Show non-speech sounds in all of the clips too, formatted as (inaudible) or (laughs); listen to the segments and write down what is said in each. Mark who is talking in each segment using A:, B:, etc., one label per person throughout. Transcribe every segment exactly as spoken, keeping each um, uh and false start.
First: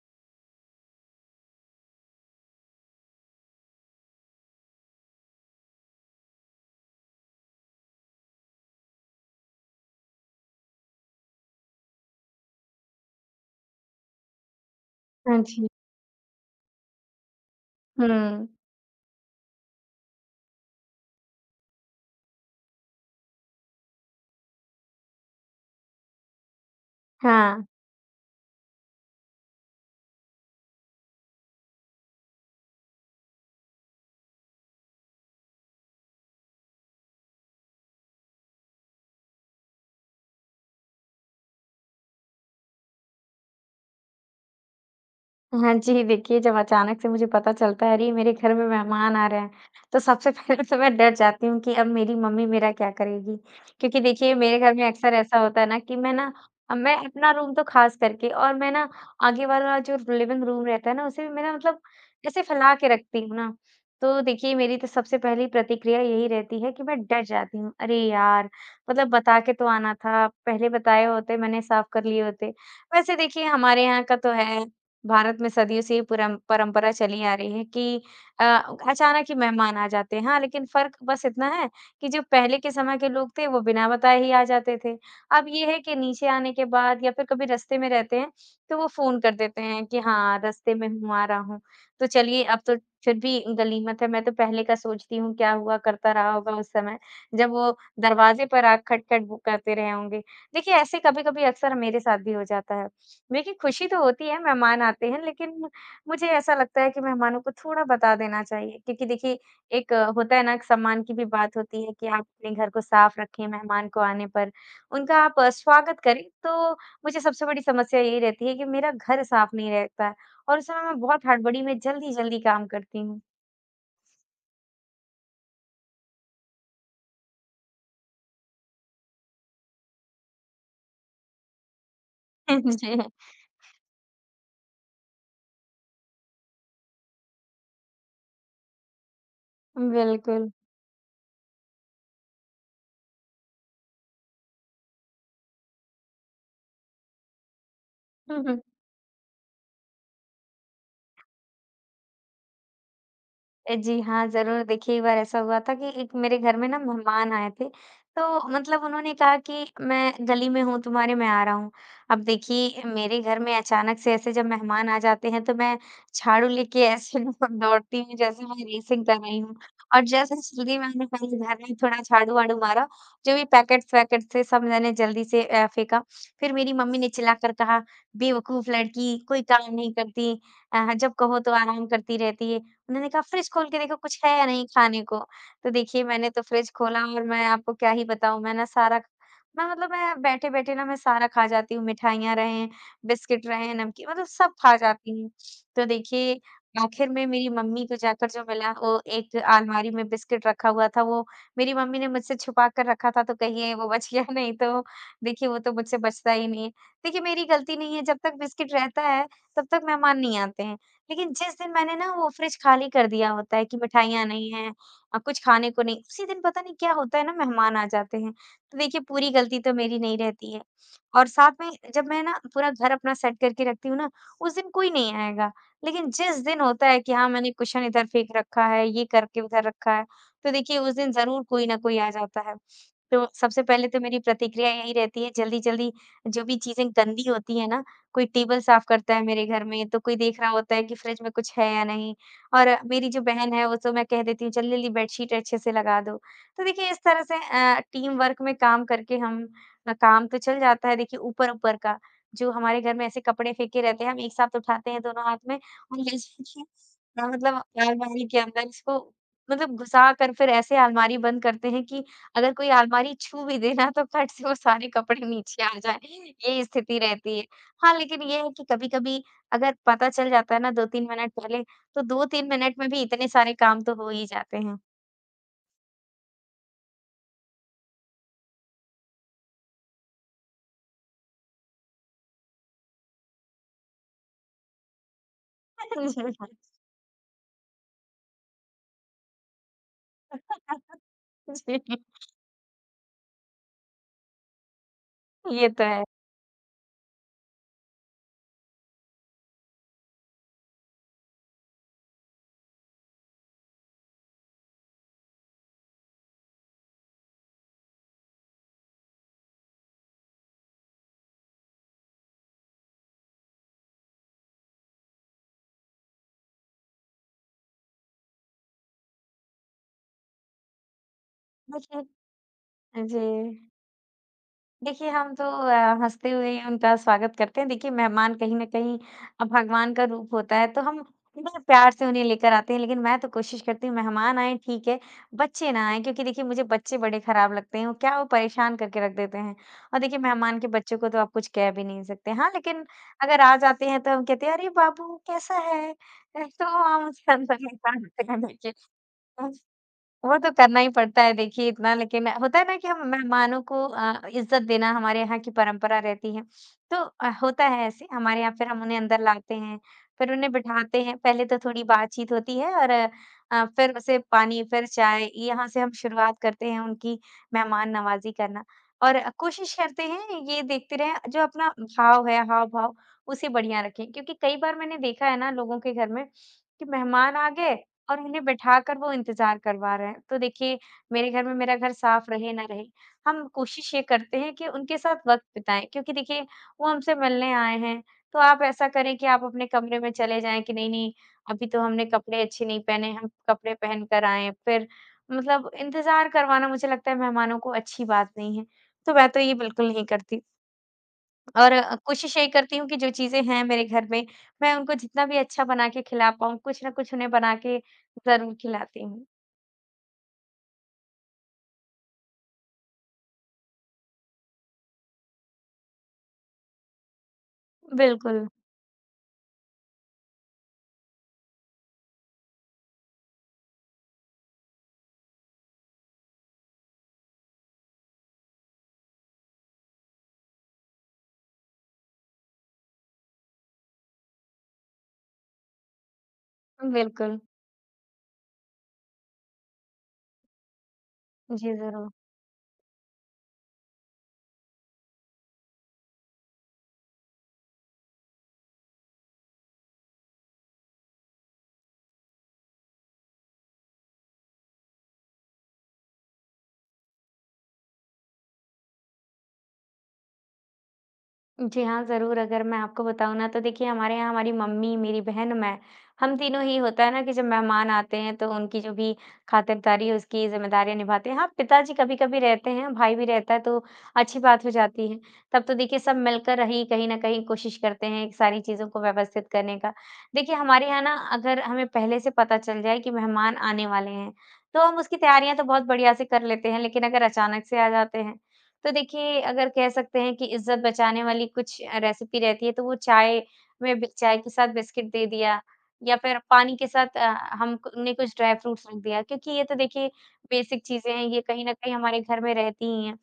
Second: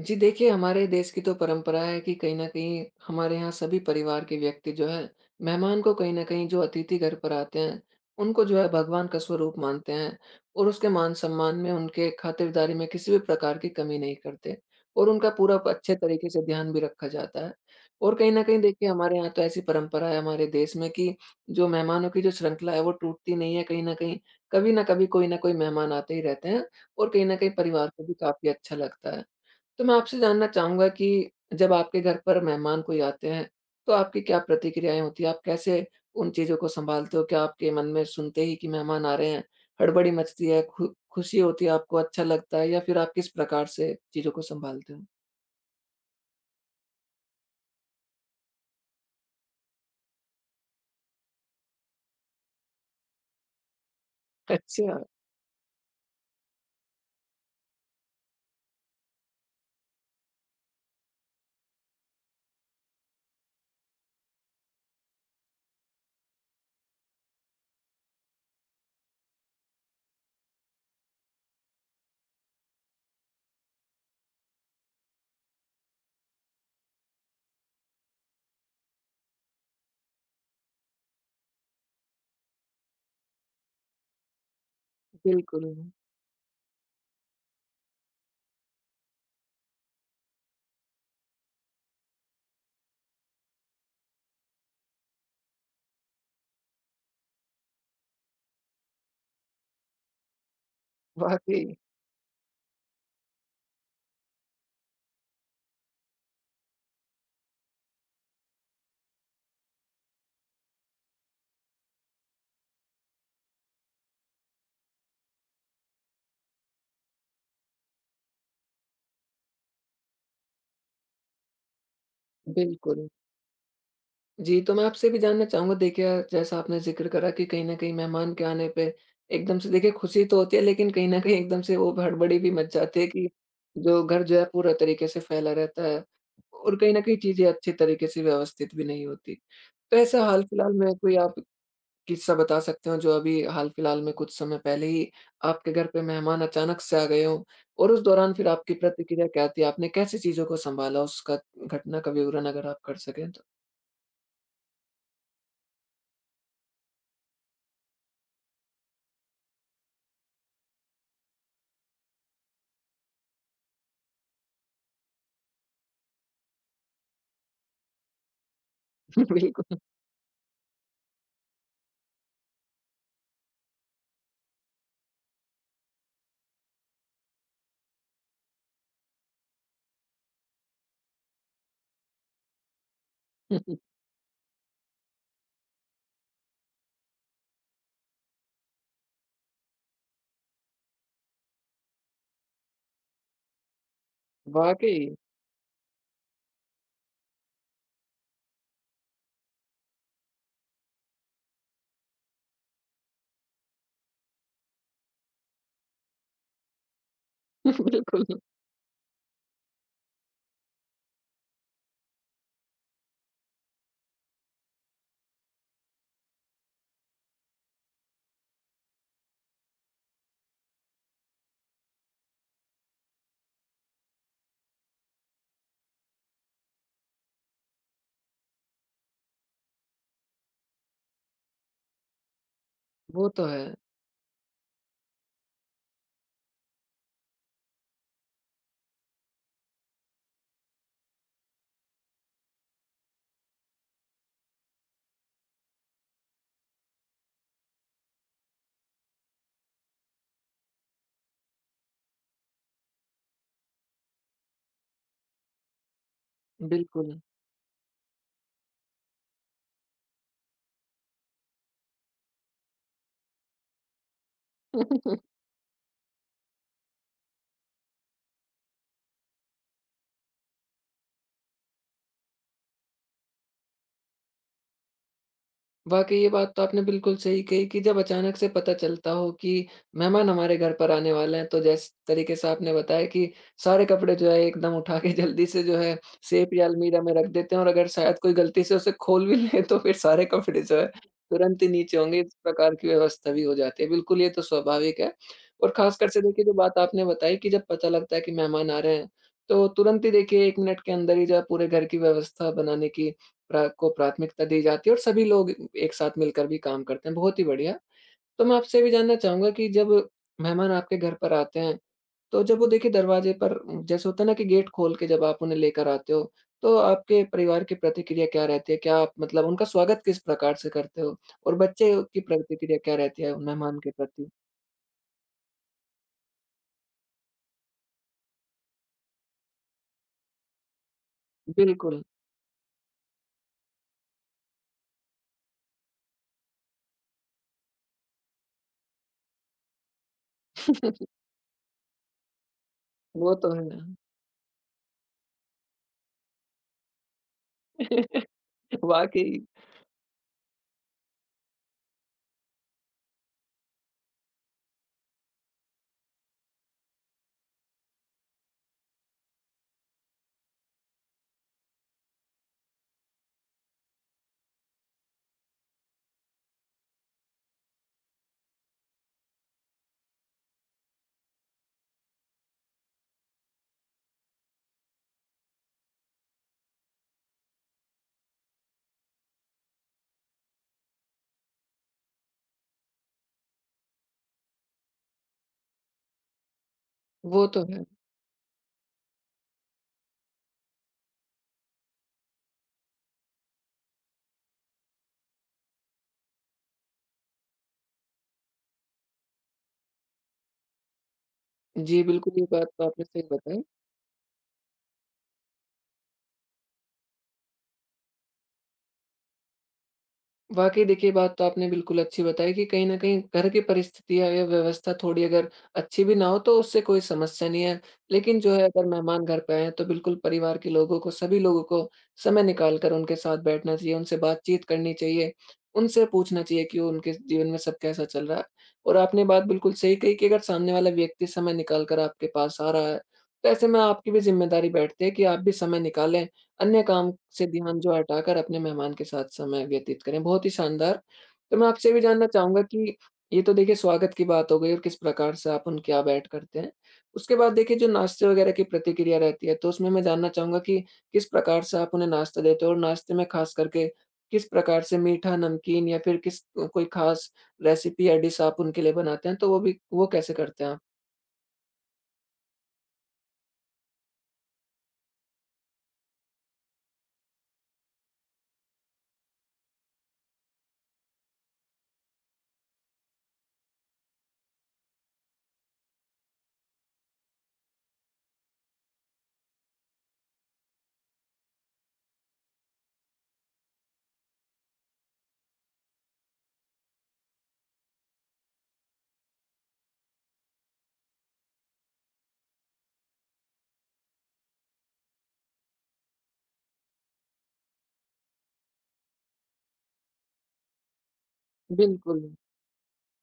A: जी देखिए, हमारे देश की तो परंपरा है कि कहीं न कहीं हमारे यहाँ सभी परिवार के व्यक्ति जो हैं, मेहमान को कहीं न कहीं जो अतिथि घर पर आते हैं, उनको जो है भगवान का स्वरूप मानते हैं और उसके मान-सम्मान में, उनके खातिरदारी में किसी भी प्रकार की कमी नहीं करते और उनका
B: हाँ
A: पूरा
B: जी।
A: प अच्छे तरीके से ध्यान भी रखा जाता है।
B: हुँ,
A: और कहीं न कहीं देखिए, हमारे यहाँ तो ऐसी परंपरा है हमारे देश में कि जो मेहमानों की जो श्रृंखला है, वो टूटती नहीं है कहीं न कहीं। कभी न कभी कोई न कोई मेहमान आते ही रहते हैं और कहीं न कहीं
B: हाँ।
A: परिवार को भी काफ़ी अच्छा लगता है। तो मैं आपसे जानना चाहूँगा कि जब आपके घर पर मेहमान कोई आते हैं, तो आपकी क्या प्रतिक्रियाएँ होती हैं? आप कैसे उन चीज़ों को सँभालते हो? क्या आपके मन में सुनते ही कि मेहमान आ रहे हैं, हड़बड़ी मचती है, खु खुशी होती है, आपको अच्छा लगता है या फिर आप किस प्रकार से चीज़ों को सँभालते हो?
B: हाँ जी, देखिए जब अचानक से मुझे पता चलता है अरे! मेरे घर में मेहमान आ रहे हैं, तो सबसे पहले तो मैं डर जाती हूँ कि अब मेरी मम्मी मेरा क्या करेगी? क्योंकि देखिए मेरे घर में
A: अच्छा,
B: अक्सर ऐसा होता है ना कि मैं ना अ, मैं अपना रूम तो ख़ास करके और मैं ना आगे वाला जो लिविंग रूम रहता है ना उसे भी मैं ना मतलब ऐसे फैला के रखती हूँ ना, तो देखिए मेरी तो सबसे पहली प्रतिक्रिया यही रहती है कि मैं डर जाती हूँ। अरे यार! मतलब बता के तो आना था, पहले बताए होते मैंने साफ़ कर लिए होते। वैसे देखिए हमारे यहाँ का तो है भारत में सदियों से ये पुरम परंपरा चली आ रही है कि अ, अचानक ही मेहमान आ जाते हैं। हाँ, लेकिन फ़र्क बस इतना है कि जो पहले के समय के लोग थे, वो बिना बताए ही आ जाते थे। अब
A: बिल्कुल,
B: ये है कि नीचे आने के बाद या फिर कभी रास्ते में रहते हैं, तो वो फ़ोन कर देते हैं कि हाँ, रास्ते में हूँ, आ रहा हूँ। तो चलिए, अब तो फिर भी गनीमत है, मैं तो पहले का सोचती हूँ, क्या हुआ करता रहा होगा उस समय, जब वो दरवाज़े पर आ खटखट वो करते रहे होंगे। देखिए, ऐसे कभी-कभी
A: वाक़ई,
B: अक्सर मेरे साथ भी हो जाता है। देखिए, खुशी तो होती है मेहमान आते हैं, लेकिन मुझे ऐसा लगता है कि मेहमानों को थोड़ा बता देना चाहिए क्योंकि देखिए एक अ, होता है ना एक सम्मान की भी बात होती है कि आप अपने घर को साफ रखें मेहमान को आने पर, उनका आप अ, स्वागत करें। तो मुझे सबसे बड़ी समस्या यही रहती है कि मेरा घर साफ नहीं रहता है और उस समय मैं बहुत हड़बड़ी में जल्दी-जल्दी काम करती
A: बिल्कुल।
B: हूँ।
A: जी, तो मैं आपसे भी जानना चाहूँगा। देखिए, जैसा आपने ज़िक्र करा कि कहीं न कहीं मेहमान के आने पे एकदम से देखिए खुशी तो होती है, लेकिन कहीं न कहीं एकदम से वो हड़बड़ी भी मच
B: (laughs) जी,
A: जाती है कि जो घर जो है पूरा तरीके से फैला रहता है और कहीं न कहीं चीज़ें अच्छे तरीके से व्यवस्थित भी नहीं होती। तो ऐसा
B: बिल्कुल।
A: हाल-फिलहाल में कोई आप किस्सा बता सकते हो, जो अभी हाल-फिलहाल में कुछ समय पहले ही आपके घर पे मेहमान अचानक से आ गए हों और उस दौरान फिर आपकी
B: (laughs)
A: प्रतिक्रिया क्या थी? आपने कैसे चीज़ों को सँभाला? उसका घटना का विवरण अगर आप कर सकें तो?
B: अ, जी हाँ, ज़रूर। देखिए, एक बार ऐसा हुआ था कि एक मेरे घर में ना मेहमान आए थे, तो मतलब उन्होंने कहा कि मैं गली में हूँ, तुम्हारे मैं आ रहा हूँ। अब देखिए, मेरे घर में अचानक से ऐसे जब मेहमान आ जाते हैं, तो मैं झाड़ू लेके ऐसे (laughs) मतलब दौड़ती हूँ जैसे मैं रेसिंग कर
A: (laughs)
B: रही हूँ।
A: बिल्कुल।
B: और जैसे जल्दी मैंने पहले घर में थोड़ा झाड़ू-वाड़ू मारा, जो भी पैकेट्स-वैकेट्स थे, सब मैंने जल्दी से अ, फेंका। फिर मेरी मम्मी ने चिल्लाकर कहा, "बेवकूफ़ लड़की, कोई काम नहीं करती। अ, जब कहो तो आराम करती रहती है।" उन्होंने कहा, "फ्रिज खोल के देखो कुछ है या नहीं खाने को?" तो देखिए मैंने तो फ्रिज खोला और मैं आपको क्या ही बताऊँ मैं ना सारा मैं मतलब मैं बैठे-बैठे ना मैं सारा खा जाती हूँ, मिठाइयाँ रहें, बिस्किट रहें, नमकीन मतलब सब खा
A: वाक़ई।
B: जाती हूँ। तो देखिए आखिर में मेरी मम्मी को जाकर जो मिला वो एक अलमारी में बिस्किट रखा हुआ था, वो मेरी मम्मी ने मुझसे छुपा कर रखा था तो कहिए वो बच गया (laughs) नहीं तो देखिए वो तो मुझसे बचता ही नहीं है। देखिए मेरी गलती
A: (laughs)
B: नहीं है, जब तक
A: बिल्कुल,
B: बिस्किट रहता है तब तक मेहमान नहीं आते हैं। लेकिन जिस दिन मैंने ना वो फ्रिज खाली कर दिया होता है कि मिठाइयाँ नहीं हैं अ, कुछ खाने को नहीं, उसी दिन पता नहीं क्या होता है ना मेहमान आ जाते हैं। तो देखिए पूरी गलती तो मेरी नहीं रहती है और साथ में जब मैं ना पूरा घर अपना सेट करके रखती हूँ ना, उस दिन कोई नहीं आएगा। लेकिन जिस दिन होता है कि हाँ, मैंने कुशन इधर फेंक रखा है, ये करके उधर रखा है, तो देखिए उस दिन ज़रूर कोई ना कोई आ जाता है। तो
A: वो तो
B: सबसे
A: है,
B: पहले तो मेरी प्रतिक्रिया यही रहती है जल्दी-जल्दी जो भी चीज़ें गंदी होती है ना कोई टेबल साफ करता है मेरे घर में, तो कोई देख रहा होता है कि फ्रिज में कुछ है या नहीं और मेरी जो बहन है, उसे मैं कह देती हूँ, "चल ले ली बेडशीट अच्छे से लगा दो।" तो देखिए इस तरह से अ, टीम वर्क में काम करके हम अ, काम तो चल जाता है देखिए ऊपर-ऊपर का, जो हमारे घर में ऐसे कपड़े फेंके रहते हैं, हम एक साथ उठाते हैं दोनों हाथ में और ले जाके
A: बिल्कुल।
B: अ, मतलब अलमारी के अंदर इसको मतलब घुसा कर फिर ऐसे अलमारी बंद करते हैं कि अगर कोई अलमारी छू भी दे ना, तो फट से वो सारे कपड़े
A: (laughs)
B: नीचे आ जाएँ, ये स्थिति रहती है। हाँ, लेकिन ये है कि कभी-कभी अगर पता चल जाता है ना दो-तीन मिनट पहले, तो दो-तीन मिनट में भी इतने सारे काम तो हो ही जाते हैं।
A: वाक़ई, ये बात तो आपने बिल्कुल सही कही कि जब अचानक से पता चलता हो कि मेहमान हमारे घर पर आने वाले हैं, तो जिस तरीके से आपने बताया कि सारे कपड़े जो है एकदम उठा के (laughs) जल्दी से जो है सेफ
B: (laughs)
A: या अलमीरा में रख देते हैं और अगर शायद कोई गलती से उसे खोल भी ले तो फिर सारे कपड़े जो है तुरंत ही नीचे
B: जी,
A: होंगे, इस प्रकार की व्यवस्था भी हो जाती है। बिल्कुल, ये तो स्वाभाविक है।
B: ये
A: और
B: तो है।
A: ख़ासकर से देखिए, जो बात आपने बताई कि जब पता लगता है कि मेहमान आ रहे हैं, तो तुरंत ही देखिए एक मिनट के अंदर ही जो है पूरे घर की व्यवस्था बनाने की प्रा को प्राथमिकता दी जाती है और सभी लोग एक साथ मिलकर भी काम करते हैं, बहुत ही बढ़िया। तो मैं आपसे ये भी जानना चाहूँगा कि जब मेहमान आपके घर पर आते हैं, तो जब वो देखिए दरवाज़े पर, जैसे होता है ना कि गेट खोल के जब आप उन्हें लेकर आते हो, तो आपके परिवार की प्रतिक्रिया क्या रहती है? क्या आप मतलब उनका स्वागत किस प्रकार से करते हो? और
B: (laughs)
A: बच्चे की
B: देखिए
A: प्रतिक्रिया क्या रहती
B: जी।
A: है उन मेहमान के प्रति?
B: देखिए, हम तो अ, हँसते हुए ही उनका स्वागत करते हैं। देखिए, मेहमान कहीं न कहीं अ, भगवान का रूप होता है, तो हम बड़े प्यार
A: बिल्कुल।
B: से उन्हें लेकर आते हैं। लेकिन मैं तो कोशिश करती हूँ, मेहमान आएँ, ठीक है, बच्चे ना आएँ, क्योंकि देखिए, मुझे बच्चे बड़े खराब लगते हैं। वो क्या, वो परेशान करके रख देते हैं और देखिए, मेहमान के बच्चों को तो
A: (laughs)
B: आप कुछ कह भी नहीं सकते। हाँ, लेकिन
A: वो
B: अगर
A: तो
B: आ
A: है।
B: जाते हैं, तो हम कहते हैं, "अरे बाबू, कैसा है?" अ, तो हम (laughs) उनसे अंदर निकाल देते हैं, देखिए।
A: (laughs) वाक़ई,
B: वो तो करना ही पड़ता है देखिए इतना लेकिन होता है ना कि हम मेहमानों को अ, इज़्ज़त देना हमारे यहाँ की परंपरा रहती है। तो अ, होता है ऐसे हमारे यहाँ फिर हम उन्हें अंदर लाते हैं, फिर उन्हें बिठाते हैं, पहले तो थोड़ी बातचीत होती है और अ, फिर उसे पानी, फिर चाय यहाँ से हम शुरुआत करते हैं उनकी मेहमान नवाज़ी करना। और कोशिश करते हैं ये देखते रहें जो अपना भाव है, हाव-भाव उसे बढ़िया रखें क्योंकि कई बार मैंने देखा है ना लोगों के घर में कि मेहमान आ गए और उन्हें बैठाकर वो इंतज़ार करवा रहे हैं। तो देखिए, मेरे घर में मेरा घर साफ़ रहे ना रहे, हम कोशिश ये करते हैं कि उनके साथ वक़्त बिताएँ क्योंकि देखिए, वो हमसे
A: वो
B: मिलने
A: तो
B: आए
A: है।
B: हैं। तो आप ऐसा करें कि आप अपने कमरे में चले जाएँ कि नहीं-नहीं, अभी तो हमने कपड़े अच्छे नहीं पहने, हम कपड़े पहन कर आएँ हैं। फिर मतलब इंतज़ार करवाना मुझे लगता है मेहमानों को अच्छी बात नहीं है। तो मैं तो ये बिल्कुल नहीं करती। और अ,
A: जी,
B: कोशिश
A: बिल्कुल, ये
B: यही
A: बात
B: करती
A: तो
B: हूँ कि
A: आपने
B: जो
A: सही
B: चीज़ें
A: बताई।
B: हैं मेरे घर में, मैं उनको जितना भी अच्छा बना के खिला पाऊँ, कुछ न कुछ उन्हें बना के ज़रूर खिलाती हूँ।
A: वाक़ई देखिए, बात तो आपने बिल्कुल अच्छी बताई कि कहीं न कहीं घर की परिस्थितियाँ या व्यवस्था थोड़ी अगर अच्छी भी ना हो तो उससे कोई समस्या नहीं है। लेकिन
B: बिल्कुल,
A: जो है अगर मेहमान घर पे आए हैं तो बिल्कुल परिवार के लोगों को, सभी लोगों को समय निकाल कर उनके साथ बैठना चाहिए, उनसे बातचीत करनी चाहिए, उनसे पूछना चाहिए कि उनके जीवन में सब कैसा चल रहा है। और आपने बात बिल्कुल सही कही कि अगर सामने वाला व्यक्ति समय निकाल कर आपके पास आ रहा है, तो ऐसे में आपकी भी ज़िम्मेदारी बैठती है कि आप भी समय निकालें, अन्य काम
B: बिल्कुल।
A: से ध्यान जो हटाकर अपने मेहमान के साथ समय व्यतीत करें, बहुत ही शानदार। तो मैं
B: जी,
A: आपसे ये भी
B: ज़रूर।
A: जानना चाहूँगा कि ये तो देखिए स्वागत की बात हो गई और किस प्रकार से आप उनके यहाँ बैठ करते हैं। उसके बाद देखिए जो नाश्ते वगैरह की प्रतिक्रिया रहती है, तो उसमें मैं जानना चाहूँगा कि किस प्रकार से आप उन्हें नाश्ता देते हो और नाश्ते में ख़ास करके किस प्रकार से मीठा, नमकीन या फिर किस अ, कोई ख़ास रेसिपी या डिश आप उनके लिए बनाते हैं, तो वो भी वो कैसे करते हैं आप?
B: जी हाँ, ज़रूर अगर मैं आपको बताऊँ ना तो देखिए हमारे यहाँ हमारी मम्मी, मेरी बहन, मैं, हम तीनों ही होता है ना कि जब मेहमान आते हैं तो उनकी जो भी खातिरदारी है उसकी ज़िम्मेदारियाँ निभाते हैं। हाँ, पिताजी कभी-कभी रहते हैं, भाई भी रहता है तो अच्छी बात हो जाती है। तब तो देखिए सब मिलकर ही कहीं न कहीं कोशिश करते हैं कि सारी चीज़ों को व्यवस्थित करने का। देखिए हमारे यहाँ ना अगर हमें पहले से पता चल जाए कि मेहमान आने वाले हैं, तो हम उसकी तैयारियाँ तो बहुत बढ़िया से कर लेते हैं लेकिन अगर अचानक से आ जाते हैं, तो देखिए अगर कह सकते हैं कि इज़्ज़त बचाने वाली कुछ अ, रेसिपी रहती है तो वो चाय में बि चाय के साथ बिस्किट दे दिया या फिर पानी के साथ अ, हम ने कुछ ड्राई फ्रूट्स रख दिया क्योंकि ये तो देखिए बेसिक चीज़ें हैं, ये कहीं न कहीं हमारे
A: बिल्कुल,
B: घर में रहती ही हैं।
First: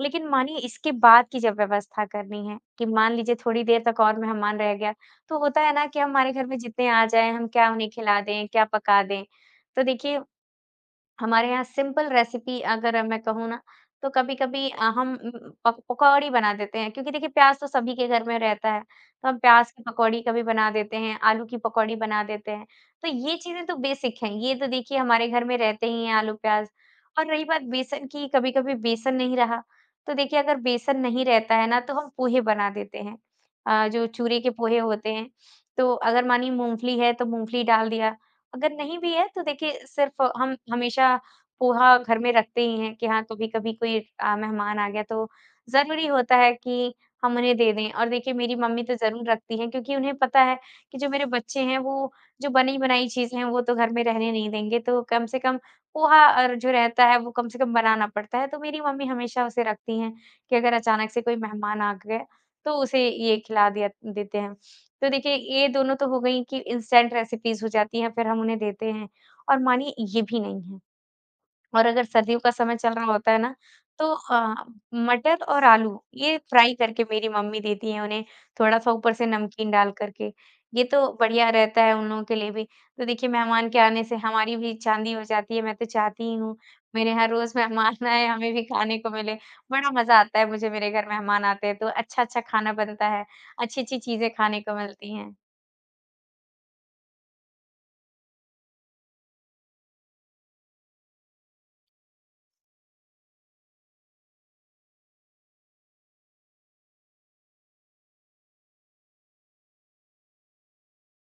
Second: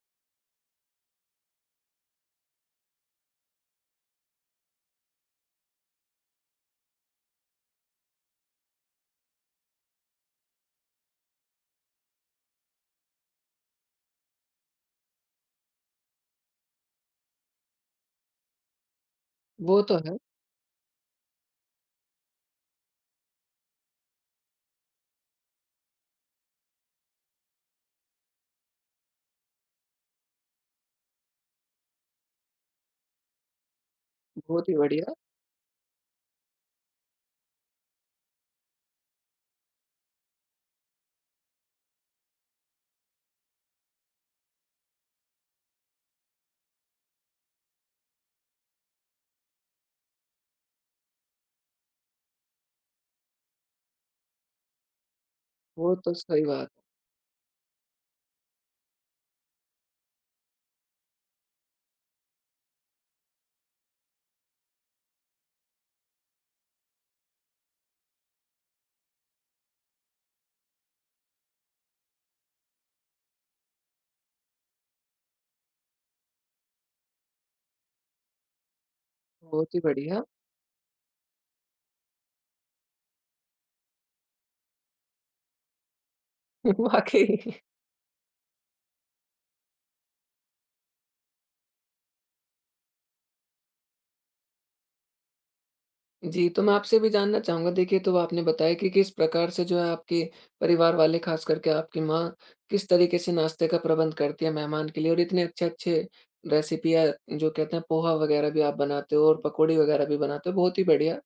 B: लेकिन मानिए इसके बाद की जब व्यवस्था करनी है कि मान लीजिए थोड़ी देर तक और मेहमान रह गया, तो होता है ना कि हमारे घर में जितने आ जाएँ हम क्या उन्हें खिला दें, क्या पका दें? तो देखिए हमारे यहाँ सिंपल रेसिपी अगर मैं कहूँ ना, तो कभी-कभी अ, हम उम, पक पकौड़ी बना देते हैं क्योंकि देखिए प्याज़ तो सभी के घर में रहता है, तो हम प्याज़
A: वो
B: की
A: तो है।
B: पकौड़ी कभी बना देते हैं, आलू की पकौड़ी बना देते हैं। तो ये चीज़ें तो बेसिक हैं, ये तो देखिए हमारे घर में रहते ही हैं आलू प्याज़। और रही बात बेसन की, कभी-कभी बेसन नहीं रहा, तो देखिए अगर बेसन नहीं रहता है ना, तो हम पोहे बना देते हैं। अ, जो चूरे के
A: बहुत ही
B: पोहे होते
A: बढ़िया,
B: हैं, तो अगर मानिए मूँगफली है, तो मूँगफली डाल दिया। अगर नहीं भी है तो देखिए सिर्फ़ हम हमेशा पोहा घर में रखते ही हैं कि हाँ, कभी-कभी कोई अ, मेहमान आ गया तो ज़रूरी होता है कि हम उन्हें दे दें। और देखिए मेरी मम्मी तो ज़रूर रखती हैं क्योंकि उन्हें पता है कि जो मेरे बच्चे हैं वो जो बनी-बनाई चीज़ें हैं वो तो घर में रहने नहीं देंगे, तो कम से कम
A: वो तो
B: पोहा
A: सही
B: और
A: बात
B: जो
A: है।
B: रहता है वो कम से कम बनाना पड़ता है। तो मेरी मम्मी हमेशा उसे रखती हैं कि अगर अचानक से कोई मेहमान आ गया तो उसे ये खिला दिया देते हैं। तो देखिए ये दोनों तो हो गई कि इंस्टेंट रेसिपीज़ हो जाती हैं, फिर हम उन्हें देते हैं और मानिए ये भी नहीं है। और अगर सर्दियों का समय चल रहा होता है ना, तो अ, मटर और आलू ये फ्राई करके मेरी मम्मी देती हैं उन्हें, थोड़ा-सा ऊपर से नमकीन
A: बहुत ही
B: डाल कर
A: बढ़िया।
B: के। ये तो बढ़िया रहता है उन लोगों के लिए भी। तो देखिए मेहमान के आने से हमारी भी चाँदी हो जाती है, मैं तो चाहती ही हूँ, मेरे यहाँ
A: वाकई।
B: रोज़
A: (laughs) (laughs)
B: मेहमान (laughs) आए, हमें भी खाने को मिले। बड़ा मज़ा आता है मुझे मेरे घर मेहमान आते हैं तो अच्छा-अच्छा खाना बनता है, अच्छी-अच्छी चीज़ें खाने को मिलती हैं।
A: जी, तो मैं आपसे भी जानना चाहूँगा। देखिए, तो आपने बताया कि किस प्रकार से जो है आपके परिवार वाले, ख़ास करके आपकी माँ, किस तरीके से नाश्ते का प्रबंध करती है मेहमान के लिए और इतने अच्छे-अच्छे रेसिपी या जो कहते हैं पोहा वग़ैरह भी आप बनाते हो और पकौड़ी वग़ैरह भी बनाते हो, बहुत ही बढ़िया।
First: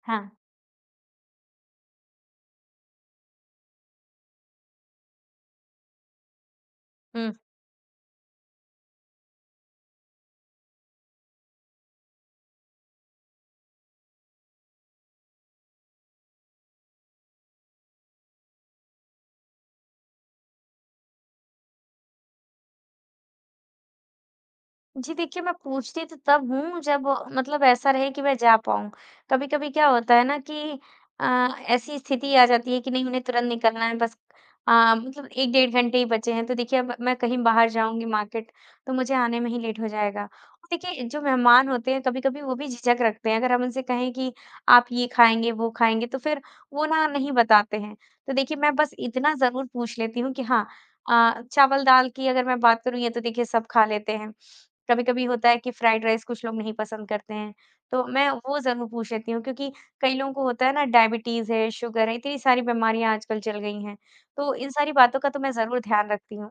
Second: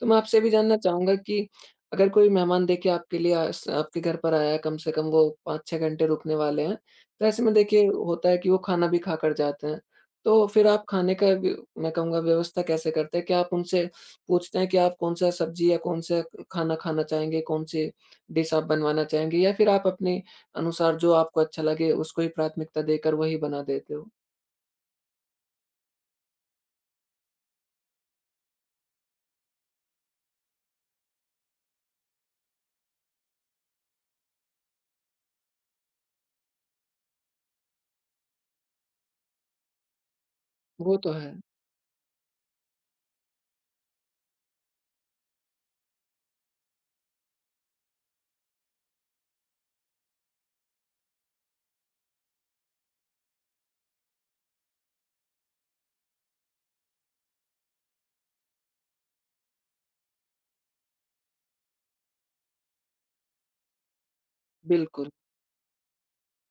A: तो मैं
B: हाँ।
A: आपसे भी जानना चाहूँगा कि अगर कोई मेहमान देखिए आपके लिए आस आपके घर पर आया है, कम से कम वो पाँच छह घंटे रुकने वाले हैं, तो
B: हुँ।
A: ऐसे में देखिए होता है कि वो खाना भी खाकर जाते हैं। तो फिर आप खाने का व्य मैं कहूँगा व्यवस्था कैसे करते हैं? क्या आप उनसे पूछते हैं कि आप कौन-सा सब्ज़ी या कौन-सा खाना खाना चाहेंगे, कौन-से डिश आप बनवाना चाहेंगे, या फिर आप अपने अनुसार जो आपको अच्छा लगे उसको ही प्राथमिकता देकर वही बना देते हो।
B: जी देखिए, मैं पूछती तो तब हूँ जब अ, मतलब ऐसा रहे कि मैं जा पाऊँ। कभी-कभी क्या होता है ना कि अ, ऐसी स्थिति आ जाती है कि नहीं उन्हें तुरंत निकलना है बस अ, मतलब एक डेढ़ घंटे ही बचे हैं तो देखिए अब मैं कहीं बाहर जाऊँगी मार्केट तो मुझे आने में ही लेट हो जाएगा। और
A: वो
B: देखिए
A: तो
B: जो
A: है।
B: मेहमान होते हैं कभी-कभी वो भी झिझक रखते हैं अगर हम उनसे कहें कि आप ये खाएँगे, वो खाएँगे तो फिर वो ना नहीं बताते हैं। तो देखिए मैं बस इतना ज़रूर पूछ लेती हूँ कि हाँ, अ, चावल-दाल की अगर मैं बात करूँ ये तो देखिए सब खा लेते हैं। कभी-कभी होता है कि फ्राइड राइस कुछ लोग नहीं पसंद करते हैं, तो मैं वो ज़रूर पूछ लेती हूँ क्योंकि कई लोगों को होता है ना डायबिटीज़ है, शुगर है, इतनी सारी बीमारियाँ आजकल चल गई हैं, तो इन सारी
A: बिल्कुल,
B: बातों का तो मैं ज़रूर ध्यान रखती हूँ।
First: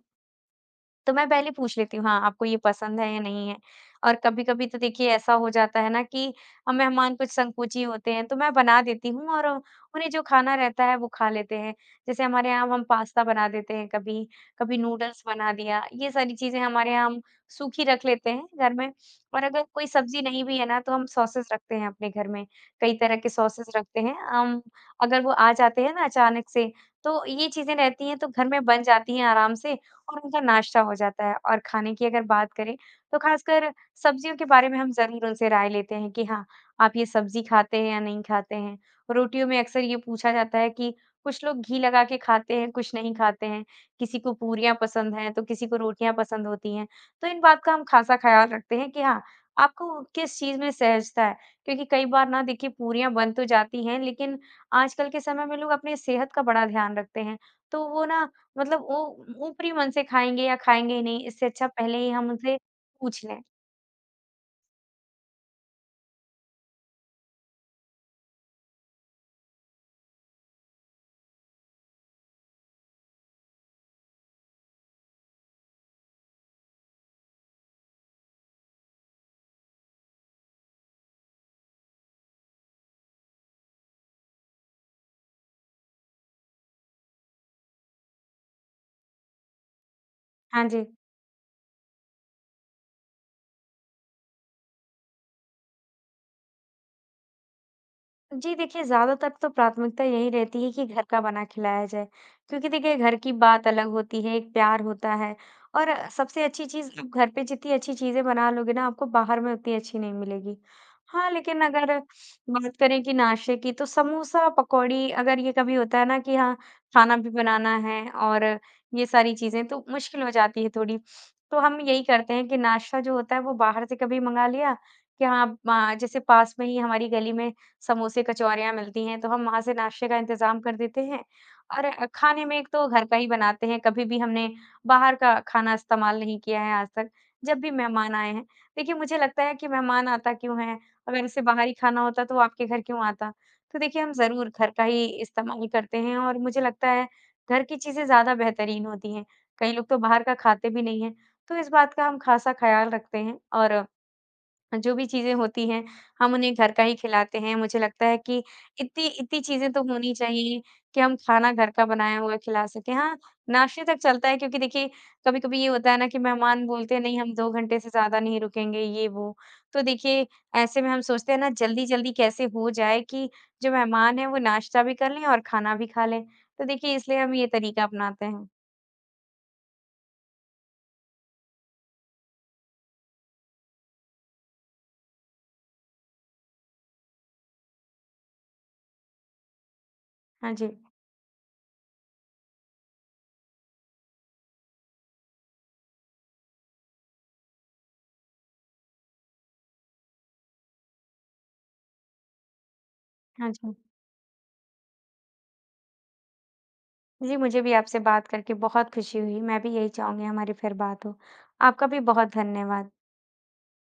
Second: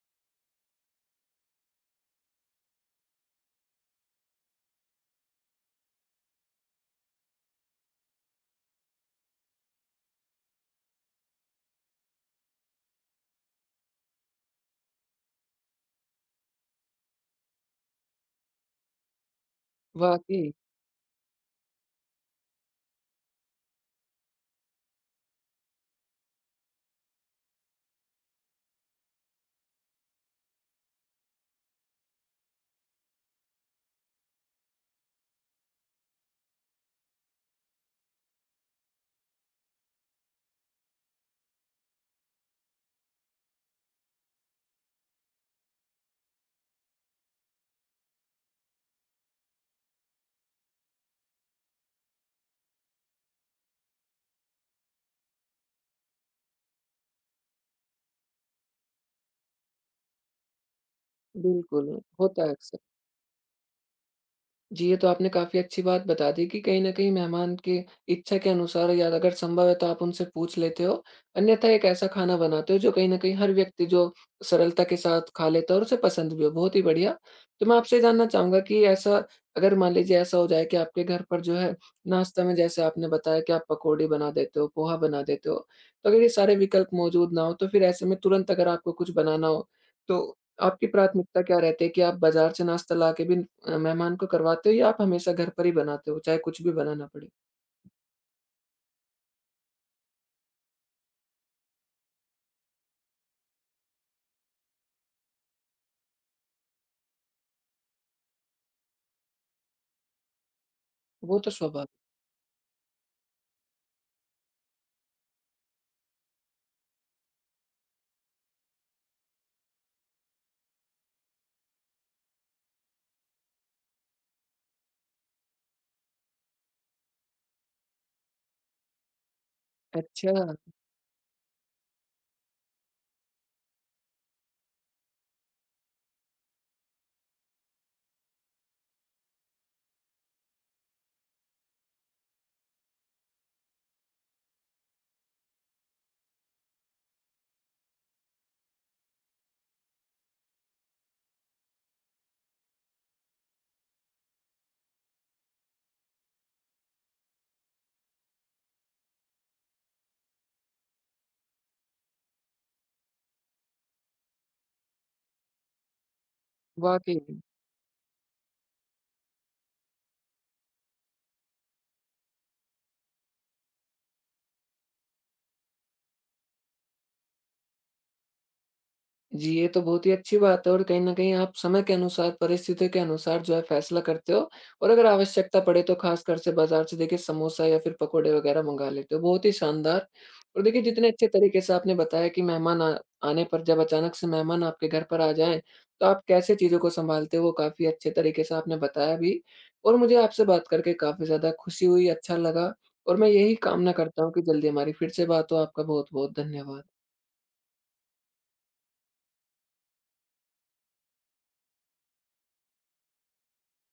B: तो मैं पहले पूछ लेती हूँ, हाँ, आपको ये पसंद है या नहीं है? और कभी-कभी तो देखिए ऐसा हो जाता है ना कि अ, मेहमान कुछ संकोची होते हैं तो मैं बना देती हूँ और उन्हें जो खाना रहता है वो खा लेते हैं। जैसे हमारे यहाँ हम पास्ता बना देते हैं कभी, कभी नूडल्स बना दिया, ये सारी चीज़ें हमारे यहाँ हम सूखी रख लेते हैं घर में। और अगर कोई सब्ज़ी नहीं
A: वाक़ई,
B: भी है ना तो हम सॉसेज़ रखते हैं अपने घर में, कई तरह के सॉसेज़ रखते हैं। अम, अगर वो आ जाते हैं ना अचानक से तो ये चीज़ें रहती हैं तो घर में बन जाती हैं आराम से और उनका नाश्ता हो जाता है और खाने की अगर बात करें, तो ख़ासकर सब्ज़ियों के बारे में हम ज़रूर उनसे राय लेते हैं कि हाँ, आप ये सब्ज़ी खाते हैं या नहीं खाते हैं? रोटियों में अक्सर ये पूछा जाता है कि कुछ लोग घी लगा के खाते हैं, कुछ नहीं खाते हैं। किसी को पूरियाँ पसंद हैं, तो किसी को रोटियाँ पसंद होती हैं। तो इन बात का हम ख़ासा ख़्याल रखते हैं कि हाँ, आपको किस चीज़ में सहजता है? क्योंकि कई बार ना देखिए पूरियाँ बन तो जाती हैं, लेकिन आजकल के समय में लोग अपनी सेहत का बड़ा ध्यान रखते हैं। तो वो ना मतलब वो ऊपरी मन से खाएँगे या खाएँगे ही नहीं, इससे अच्छा
A: बिल्कुल,
B: पहले ही हम
A: होता है
B: उनसे
A: अक्सर।
B: पूछ लें।
A: जी, ये तो आपने काफ़ी अच्छी बात बता दी कि कहीं न कहीं मेहमान की इच्छा के अनुसार, या अगर संभव है तो आप उनसे पूछ लेते हो। अन्यथा एक ऐसा खाना बनाते हो जो कहीं न कहीं हर व्यक्ति जो सरलता के साथ खा लेता है और उसे पसंद भी हो, बहुत ही बढ़िया। तो मैं आपसे जानना चाहूँगा कि ऐसा, अगर मान लीजिए ऐसा हो जाए कि आपके घर पर जो है नाश्ता में, जैसे आपने बताया कि आप पकौड़ी बना देते हो, पोहा बना देते हो। तो अगर ये सारे विकल्प मौजूद ना हो तो फिर ऐसे में तुरंत अगर आपको कुछ बनाना हो, तो
B: हाँ जी।
A: आपकी प्राथमिकता क्या रहती है कि आप बाज़ार से नाश्ता ला के भी अ, मेहमान को करवाते हो, या आप हमेशा घर पर ही बनाते हो, चाहे कुछ भी बनाना पड़े?
B: जी देखिए, ज़्यादातर तो प्राथमिकता यही रहती है कि घर का बना खिलाया जाए, क्योंकि देखिए घर की बात अलग होती है, एक प्यार होता है और अ, सबसे अच्छी चीज़ आप घर पे जितनी अच्छी चीज़ें बना लोगे ना, आपको बाहर में उतनी अच्छी नहीं मिलेगी। हाँ,
A: वो तो
B: लेकिन
A: स्वभाव।
B: अगर बात करें कि नाश्ते की तो समोसा, पकौड़ी अगर ये कभी होता है ना कि हाँ, खाना भी बनाना है और ये सारी चीज़ें तो मुश्किल हो जाती है थोड़ी। तो हम यही करते हैं कि नाश्ता जो होता है वो बाहर से कभी मँगा लिया कि हाँ, मा जैसे पास में ही हमारी गली में समोसे, कचौरियाँ मिलती हैं, तो हम वहाँ से नाश्ते का
A: अच्छा,
B: इंतज़ाम कर देते हैं। और अ, खाने में एक तो घर का ही बनाते हैं, कभी भी हमने बाहर का खाना इस्तेमाल नहीं किया है आज तक, जब भी मेहमान आए हैं। देखिए, मुझे लगता है कि मेहमान आता क्यों है? अगर उसे बाहर ही खाना होता, तो वो आपके घर क्यों आता? तो देखिए, हम ज़रूर घर का ही इस्तेमाल करते हैं और मुझे लगता है, घर की चीज़ें ज़्यादा बेहतरीन होती हैं। कई लोग तो बाहर का खाते भी नहीं हैं, तो इस बात का हम ख़ासा ख़्याल रखते हैं और जो भी चीज़ें होती हैं, हम उन्हें घर का ही खिलाते हैं। मुझे लगता है कि इतनी इतनी चीज़ें तो होनी चाहिए कि हम खाना घर का बनाया हुआ खिला सकें। हाँ, नाश्ते तक चलता है क्योंकि देखिए कभी-कभी ये होता है ना कि मेहमान बोलते हैं,
A: वाक़ई।
B: "नहीं, हम दो घंटे से ज़्यादा नहीं रुकेंगे," ये वो। तो देखिए, ऐसे में हम सोचते हैं ना जल्दी-जल्दी कैसे हो जाए कि जो मेहमान हैं वो नाश्ता भी कर लें और खाना भी खा लें। तो देखिए इसलिए हम ये तरीका अपनाते हैं।
A: जी, ये तो बहुत ही अच्छी बात है और कहीं न कहीं आप समय के अनुसार, परिस्थितियों के अनुसार जो है फैसला करते हो और अगर आवश्यकता पड़े तो ख़ासकर से बाज़ार से देखिए समोसा या फिर पकोड़े वग़ैरह मँगा लेते हो, बहुत ही शानदार।
B: हाँ
A: और
B: जी।
A: देखिए जितने अच्छे तरीके से आपने बताया कि मेहमान आ आने पर, जब अचानक से मेहमान आपके घर पर आ जाएँ, तो आप कैसे चीज़ों को सँभालते हो, वो काफ़ी अच्छे तरीके से आपने बताया भी और मुझे आपसे बात करके काफ़ी ज़्यादा खुशी हुई, अच्छा लगा और मैं
B: हाँ
A: यही
B: जी।
A: कामना करता हूँ कि जल्दी हमारी फिर से बात हो। आपका बहुत-बहुत धन्यवाद।
B: जी, मुझे भी आपसे बात करके बहुत खुशी हुई। मैं भी यही चाहूँगी हमारी फिर बात हो। आपका भी बहुत धन्यवाद।